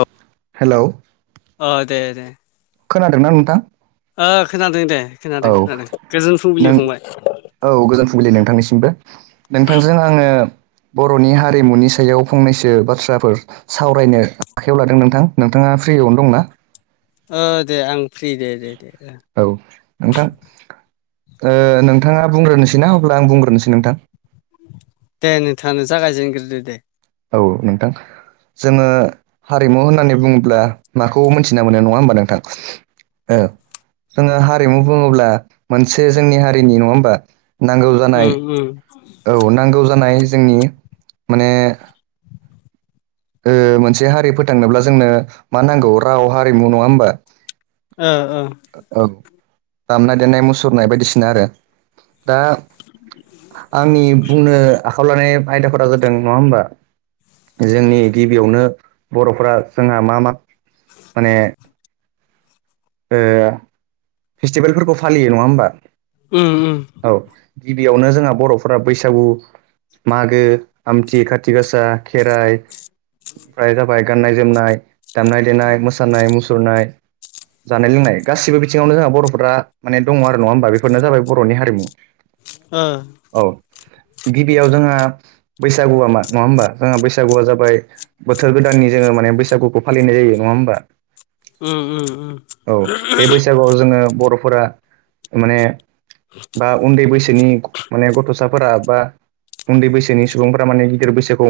औ हेलौ अ दे दे खोनादोंना नोंथां ओ खोनादों दे औ खोनादों खोनादों गोजोन फुंबिलि नों फंबाय औ गोजोन फुंबिलि नोंथांनिसिमबो नोंथांजों आङो बर'नि हारिमुनि सायाव फंनैसो बाथ्राफोर सावरायनो आखायाव लादों नोंथां नोंथाङा फ्रियावनो दंना ओ दे आं फ्रि दे दे दे औ नोंथां ओ नोंथाङा बुंग्रोनोसै ना अब्ला आं बुंग्रोनोसै नोंथां दे नोंथाङानो जागायजेनग्रोदो दे औ नोंथां जोङो हारिमु होननानै बुङोब्ला माखौ मोनथिना मोनो नङा होमबा नोंथां ओ जोङो हारिमु बुङोब्ला मोनसे जोंनि हारिनि नङा होमबा नांगौ जानाय उम उम औ नांगौ जानाय जोंनि माने ओ मोनसे हारि फोथांनोब्ला जोंनो मा नांगौ राव हारिमु नङा होमबा ओ ओ औ दामनाय देनाय मुसुरनाय बायदिसिना आरो दा आंनि बुंनो आखायाव लानाय आयदाफोरा जादों नङा होमबा जोंनि गिबियावनो बर'फ्रा जोंहा मा मा माने ओ फेस्टिभेलफोरखौ फालियो नङा होमबा उम उम औ गिबियावनो जोंहा बर'फोरा बैसागु मागो आमथि खाथि गासा खेराइ ओमफ्राय जाबाय गाननाय जोमनाय दामनाय देनाय मोसानाय मुसुरनाय जानाय लोंनाय गासिबो बिथिङावनो जोंहा बर'फोरा माने दङ आरो नङा होमबा बेफोरनो जाबाय बर'नि हारिमु [inaudible] ओ औ गिबियाव जोंहा बैसागुआ मा नङा होमबा जोंहा बैसागुआ जाबाय बोथोर गोदान जोङो माने बैसागुखौ फालिनाय जायो नङा होमबा ओ ओ ओ औ बे बैसागुआव जोङो बर'फोरा माने बा उन्दै बैसा बिनि माने गथ'साफोरा बा उन्दै बैसोनि सुबुंफ्रा माने गिदिर बैसोखौ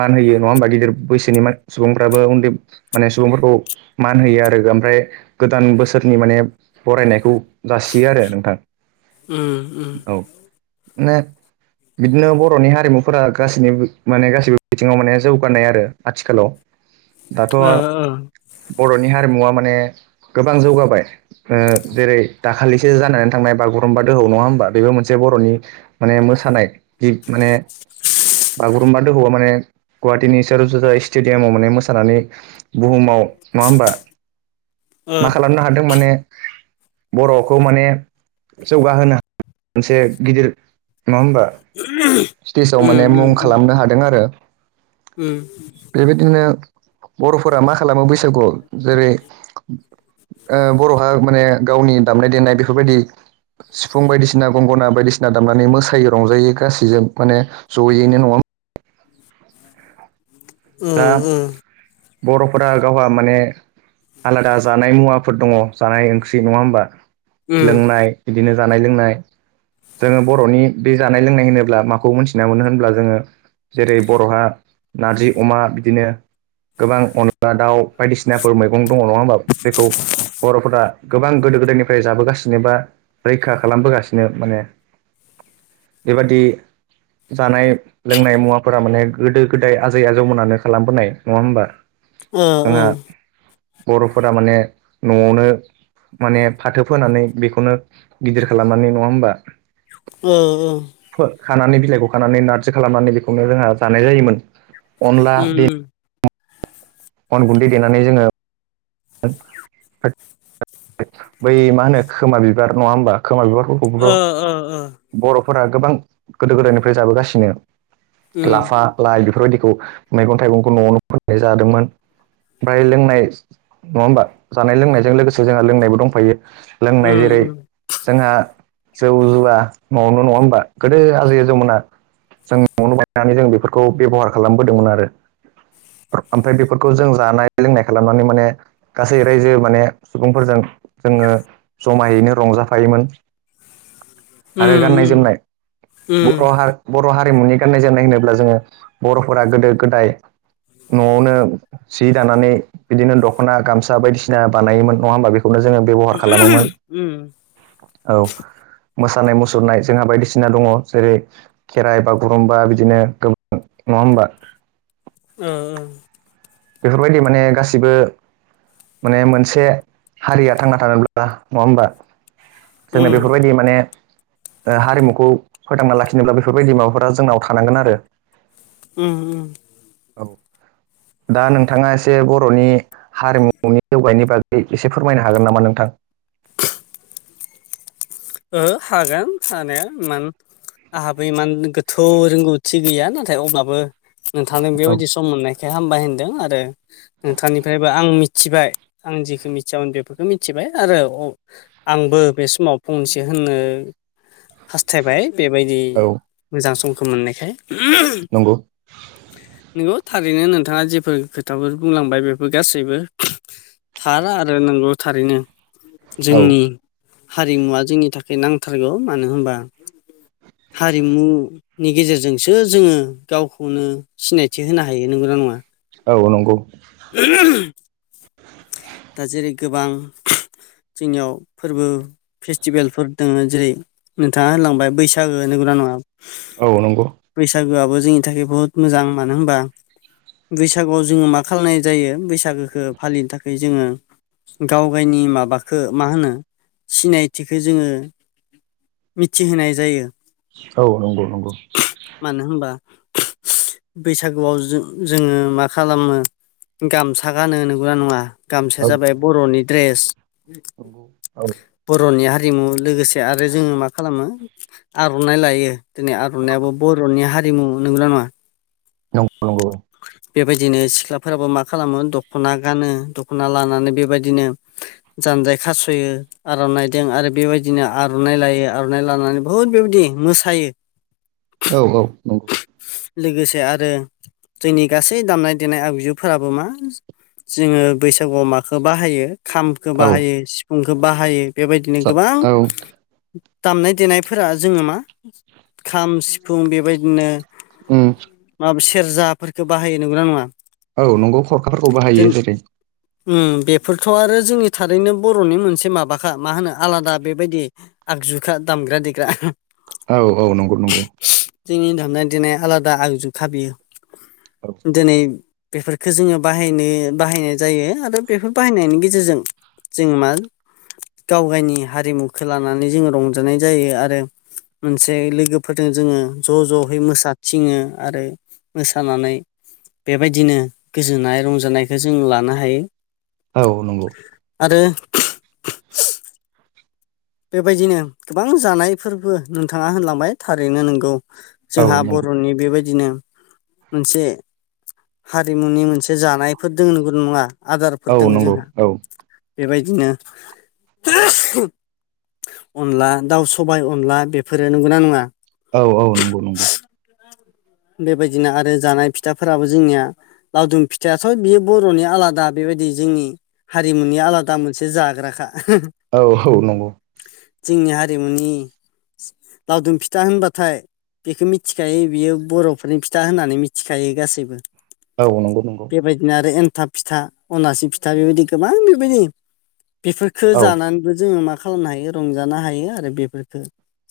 मान होयो नङा होमबा गिदिर बैसोनि सुबुंफ्राबो उन्दै माने सुबुंफोरखौ मान होयो आरो ओमफ्राय गोदान बोसोरनि माने बरायनायखौ जासियो आरो नोंथां उम उम औ माने बिदिनो बर'नि हारिमुफोरा गासैनिबो माने गासिबो बिथिङाव माने जौगानाय आरो आथिखालाव दाथ' ओ बर'नि हारिमुवा माने गोबां जौगाबाय ओ जेरै दाखालिसो जानानै थांनाय बागुरुम्बा दोहौ नङा होमबा बेबो मोनसे बर'नि माने मोसानाय जि माने बागुरुम्बा दोहौआ माने गुवाहाटीनि सरसजाय स्टेडियामाव माने मोसानानै बुहुमाव नङा होमबा [inaudible] मा उम खालामनो हादों माने बर'खौ माने जौगाहोनो मोनसे गिदिर नङा होनबा स्टेजाव माने मुं उम खालामनो हादों आरो ओं दा बेदिनो बर'फोरा मा खालामो बैसागुआव जेरै ओ बर'हा माने गावनि दामनाय देनाय बेफोरबायदि सिफुं बायदिसिना गंगना बायदिसिना दामनानै मोसायो रंजायो गासैजों माने ज'यैनो नङा दा बर'फोरा गावहा माने आलादा जानाय मुवाफोर दङ जानाय ओंख्रि नङा होमबा लोंनाय बिदिनो जानाय लोंनाय जोङो बर'नि बे जानाय लोंनाय होनोब्ला माखौ मोनथिना मोनो होनब्ला जोङो जेरै बर'हा नारजि अमा बिदिनो गोबां अनला दाउ बायदिसिनाफोर मैगं दङ नङा होमबा बेखौ बर'फोरा गोबां गोदो गोदायनिफ्राय जाबोगासिनो बा रैखा खालामबोगासिनो माने बेबादि जानाय लोंनाय मुवाफोरा माने गोदो गोदाय आजै आजौमोनानो खालामबोनाय नङा होमबा ओ जोंहा बर'फोरा माने न'आवनो माने फाथो फोनानै बेखौनो गिदिर खालामनानै नङा होमबा औ औ खानानै बिलाइखौ खानानै नारजि खालामनानै बेखौनो जोंहा जानाय जायोमोन अनला उम उम अन गुन्दै देनानै जोङो [inaudible] बै मा होनो खोमा बिबार नङा होमबा खोमा बिबारखौ ओ ओ ओ बर'फोरा गोबां गोदो गोदायनिफ्राय जाबोगासिनो उम लाफा लाइ बेफोरबायदिखौ मैगं थाइगंखौ न'आवनो मोननाय जादोंमोन ओमफ्राय लोंनाय नङा होमबा जानाय लोंनायजों लोगोसे जोंहा लोंनायबो दंफायो लोंनाय उम उम जेरै जोंहा जौ जुवा न'आवनो नङा होमबा गोदो आजै आजौमोना जों न'आवनो बायनानै जों बेफोरखौ बेब'हार खालामबोदोंमोन आरो ओमफ्राय बेफोरखौ जों जानाय लोंनाय खालामनानै माने गासै रायजो माने सुबुंफोरजों जोङो जमायैनो रंजाफायोमोन उम आरो गाननाय जोमनाय बर' हा बर' हारिमुनि गाननाय जोमनाय होनोब्ला जोङो बर'फोरा गोदो गोदाय न'आवनो सि दानानै बिदिनो दख'ना गामसा बायदिसिना बानायोमोन नङा होमबा बेखौनो जोङो बेबहार खालामोमोन उम औ मोसानाय मुसुरनाय जोंहा बायदिसिना दङ जेरै खेराइ बागुरुमबा बिदिनो गोबां नङा होमबा ओ ओ बेफोरबायदि माने गासिबो माने मोनसे हारिया थांना थानोब्ला नङा होमबा जोंनो उम बेफोरबायदि माने ओ हारिमुखौ फोथांना लाखिनोब्ला बेफोरबायदि माबाफोरा जोंनाव थानांगोन आरो उम उम औ दा नोंथाङा एसे बर'नि हारिमुनि जौगानायनि बागै एसे फोरमायनो हागोन नामा नोंथां ओ हागोन हानाया मान आंहाबो इमान गोथौ रोंगौथि गैया नाथाय अब्लाबो नोंथांनो औ बेबायदि सम मोननाय खाय हामबाय होनदों आरो नोंथांनिफ्रायबो आं मिथिबाय आं जेखो मिथियामोन बेफोरखौ मिथिबाय आरो आंबो बे समाव फंसे होननो हास्थायबाय बेबायदि औ मोजां समखौ मोननायखाय नंगौ नंगौ थारैनो नोंथाङा जेफोर खोथाफोर बुंलांबाय बेफोर गासैबो थार आरो नंगौ थारैनो औ जोंनि हारिमुवा जोंनि थाखाय नांथारगौ मानो होनबा हारिमु नि गेजेरजोंसो जोङो गावखौनो सिनायथि होनो हायो नंगौना नङा औ नंगौ दा जेरै गोबां जोंनियाव फोरबो फेस्टिभेलफोर दोङो जेरै नोंथाङा होनलांबाय बैसागो नोंगोना नोङा औ नंगौ बैसागोआबो जोंनि थाखाय बुहुत मोजां मानो होनबा बैसागुआव जोङो मा खालामनाय जायो बैसागोखौ फालिनो थाखाय जोङो गाव गायनि माबाखो मा होनो सिनायथिखौ जोङो मिथिहोनाय जायो औ नंगौ नंगौ मानो होनबा बैसागुआव जो जोङो मा खालामो गामसा गानो नंगौना नङा गामसाया औ जाबाय नंगौ बर'नि ड्रेस नंगौ औ बर'नि हारिमु लोगोसे आरो जोङो मा खालामो आर'नाइ लायो दिनै औ आर'नायाबो बर'नि हा नै बुङो नंगौना नङा [unintelligible] बेबायदिनो सिख्लाफोराबो मा खालामो दख'ना गानो दख'ना लानानै बेबायदिनो जानजाय खास'यो आर'नाइदों आरो बेबायदिनो आर'नाइ लायो आर'नाइ लानानै बुहुद बेबायदि मोसायो औ औ नंगौ लोगोसे आरो जोंनि गासै दामनाय देनाय आगजुफोराबो मा जोङो बैसागुआव माखौ बाहायो खामखौ औ बाहायो सिफुंखौ बाहायो बेबायदिनो गोबां औ दामनाय देनायफोरा जोङो मा खाम सिफुं बेबायदिनो उम माबा सेरजाफोरफोरखौ बाहायो नंगौना नङा औ नंगौ खरखाफोरखौ जों बाहायो जेरै उम बेफोरथ' आरो जोंनि थारैनो बर'नि मोनसे माबाखा मा होनो आलादा बेबायदि आगजुखा दामग्रा देग्रा औ औ नंगौ नंगौ जोंनि दामनाय देनाय आलादा आगजुखा बियो औ दिनै बेफोरखौ जोङो बाहायनो बाहायनाय जायो आरो बेफोर बाहायनायनि गेजेरजों जोङो मा गाव गायनि हारिमुखौ लानानै जोङो रंजानाय जायो आरो मोनसे लोगोफोरजों जोङो ज' ज'यै मोसाथिङो आरो मोसानानै बेबायदिनो गोजोननाय रंजानायखौ जों लानो हायो औ नंगौ आरो बेबायदिनो गोबां जानायफोरबो नोंथाङा होनलांबाय थारैनो नंगौ औ जोंहा नंगौ बर'नि बेबायदिनो मोनसे हारिमुनि मोनसे जानायफोर दों नंगौ नङा औ आदारफोर दङ नंगौ जोंहा औ बेबायदिनो अनला दाउ सबाय अनला बेफोरो नंगौना नङा औ औ नंगौ नंगौ बेबायदिनो आरो जानाय फिथाफोराबो जोंनिया लावदुम फिथायाथ' बियो बर'नि आलादा बेबायदि जोंनि हारिमुनि आलादा मोनसे जाग्राखा औ औ नंगौ जोंनि हारिमुनि लावदुम फिथा होनबाथाय बेखौ मिथिखायो बियो बर'फोरनि फिथा होननानै मिथिखायो गासैबो औ नंगौ नंगौ बेबायदिनो आरो एनथाब फिथा अनासि फिथा बेबायदि गोबां बेबायदि बेफोरखो औ जानानैबो जोङो मा खालामनो हायो रंजानो हायो आरो बेफोरफोरखो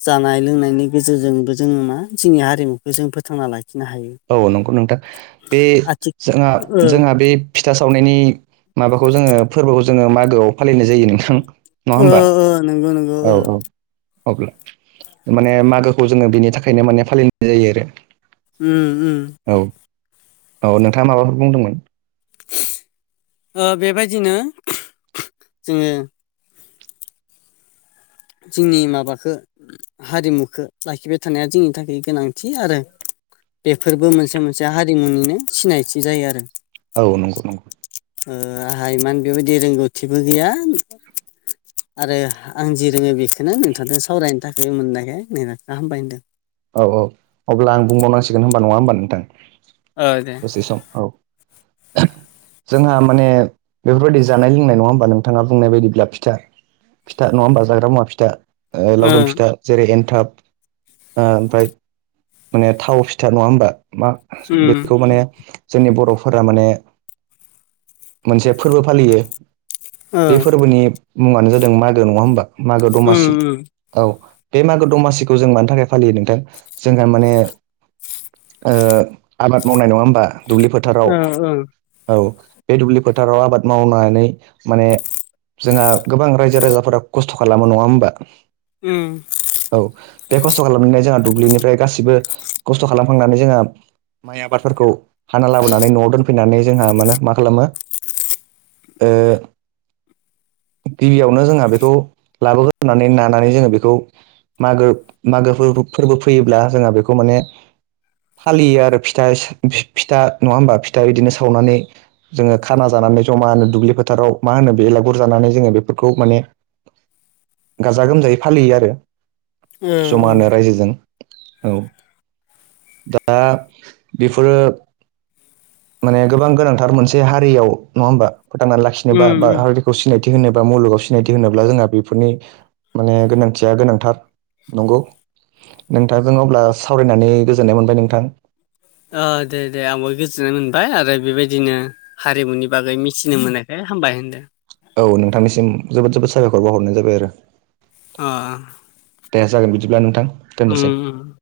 जानाय लोंनायनि गेजेरजोंबो जोङो मा जोंनि हारिमुखौ जों फोथांना लाखिनो हायो औ नंगौ नोंथां बे आथि जोंहा ओ जोंहा बे फिथा सावनायनि माबाखौ जोङो फोरबोखौ जोङो मागोआव फालिनाय जायो नोंथां नङा ओ होमबा ओ नंगौ नंगौ औ ओ औ अब्ला माने मागोखौ जोङो बिनि थाखायनो माने फालिनाय जायो आरो उ उ औ औ नोंथाङा माबाफोर बुंदोंमोन बेबायदिनो जोङो जोंनि माबाखो हारिमुखौ लाखिबाय थानाया जोंनि थाखाय गोनांथि आरो बेफोरबो मोनसे मोनसे हारिमुनिनो सिनायथि जायो आरो औ नंगौ नंगौ आंहा बेबायदि इमान बेबायदि रोंगौथिबो गैया आरो आं जि रोङो बेखौनो नोंथांजों सावरायनो थाखाय मोननायखाय नोंखौ हामबाय होनदों औ औ अब्ला आं बुंबावनांसिगोन होनबा नङा होमबा नोंथां औ दे दसे औ जोंहा माने बेफोरबायदि जानाय लोंनाय नङा होमबा नोंथाङा बुंनाय बायदिब्ला फिथा फिथा नङा होमबा जाग्रा मुवा फिथा लावदुम ओं फिथा जेरै एनथाब ओमफ्राय माने थाव फिथा नङा होमबा मा उम बेखौ माने जोंनि बर'फोरा माने मोनसे फोरबो फालियो ओ बे फोरबोनि मुङानो जादों मागो नङा होमबा मागो उम दमासि उम औ बे मागो दमासिखौ जों मानि थाखाय फालियो नोंथां जोंहा माने आबाद मावनाय नङा होमबा दुब्लिफोर फोथाराव ओ ओ औ बे दुब्लि फोथाराव आबाद मावनानै माने जोंहा गोबां रायजो राजाफोरा खस्थ' खालामो नङा होमबा ओम औ बे खस्थ' खालामनानै जोंहा दुब्लिनिफ्राय गासिबो खस्थ' खालामखांनानै जोंहा माइ आबादफोरखौ हाना लाबोनानै न'आव दोनफैनानै जोंहा मानो मा खालामो ओ गिबियावनो जोंहा बेखौ लाबोगोन होननानै नानानै जोङो बेखौ मागो मागो फोरबो फैयोब्ला जोंहा बेखौ माने फालियो आरो फि फिथा नङा होमबा फिथा बिदिनो सावनानै जोङो खाना जानानै जमा होनो दुब्लि फोथाराव मा होनो बेलागुर जानानै जोङो बेफोरखौ माने गाजा गोमजायै फालियो आरो ओ जमानो रायजोजों औ दा बेफोरो माने गोबां गोनांथार मोनसे हारियाव नङा होमबा फोथांनानै लाखिनोबा उम बा उम हारि खौ सिनायथि होनो बा मुलुगाव सिनायथि होनोब्ला जोंहा बेफोरनि माने गोनांथिया गोनांथार नंगौ नोंथांजों अब्ला सावरायनानै गोजोननाय मोनबाय नोंथां अ दे दे आंबो गोजोननाय मोनबाय आरो बेबायदिनो हारिमुनि बागै मिथिनो मोनाखै हामबाय होनदों औ नोंथांनिसिम जोबोद जोबोद साबायखर बावहरनाय जाबाय आरो अ देाया जागोन बिदिब्ला नोंथां दोननोसै उम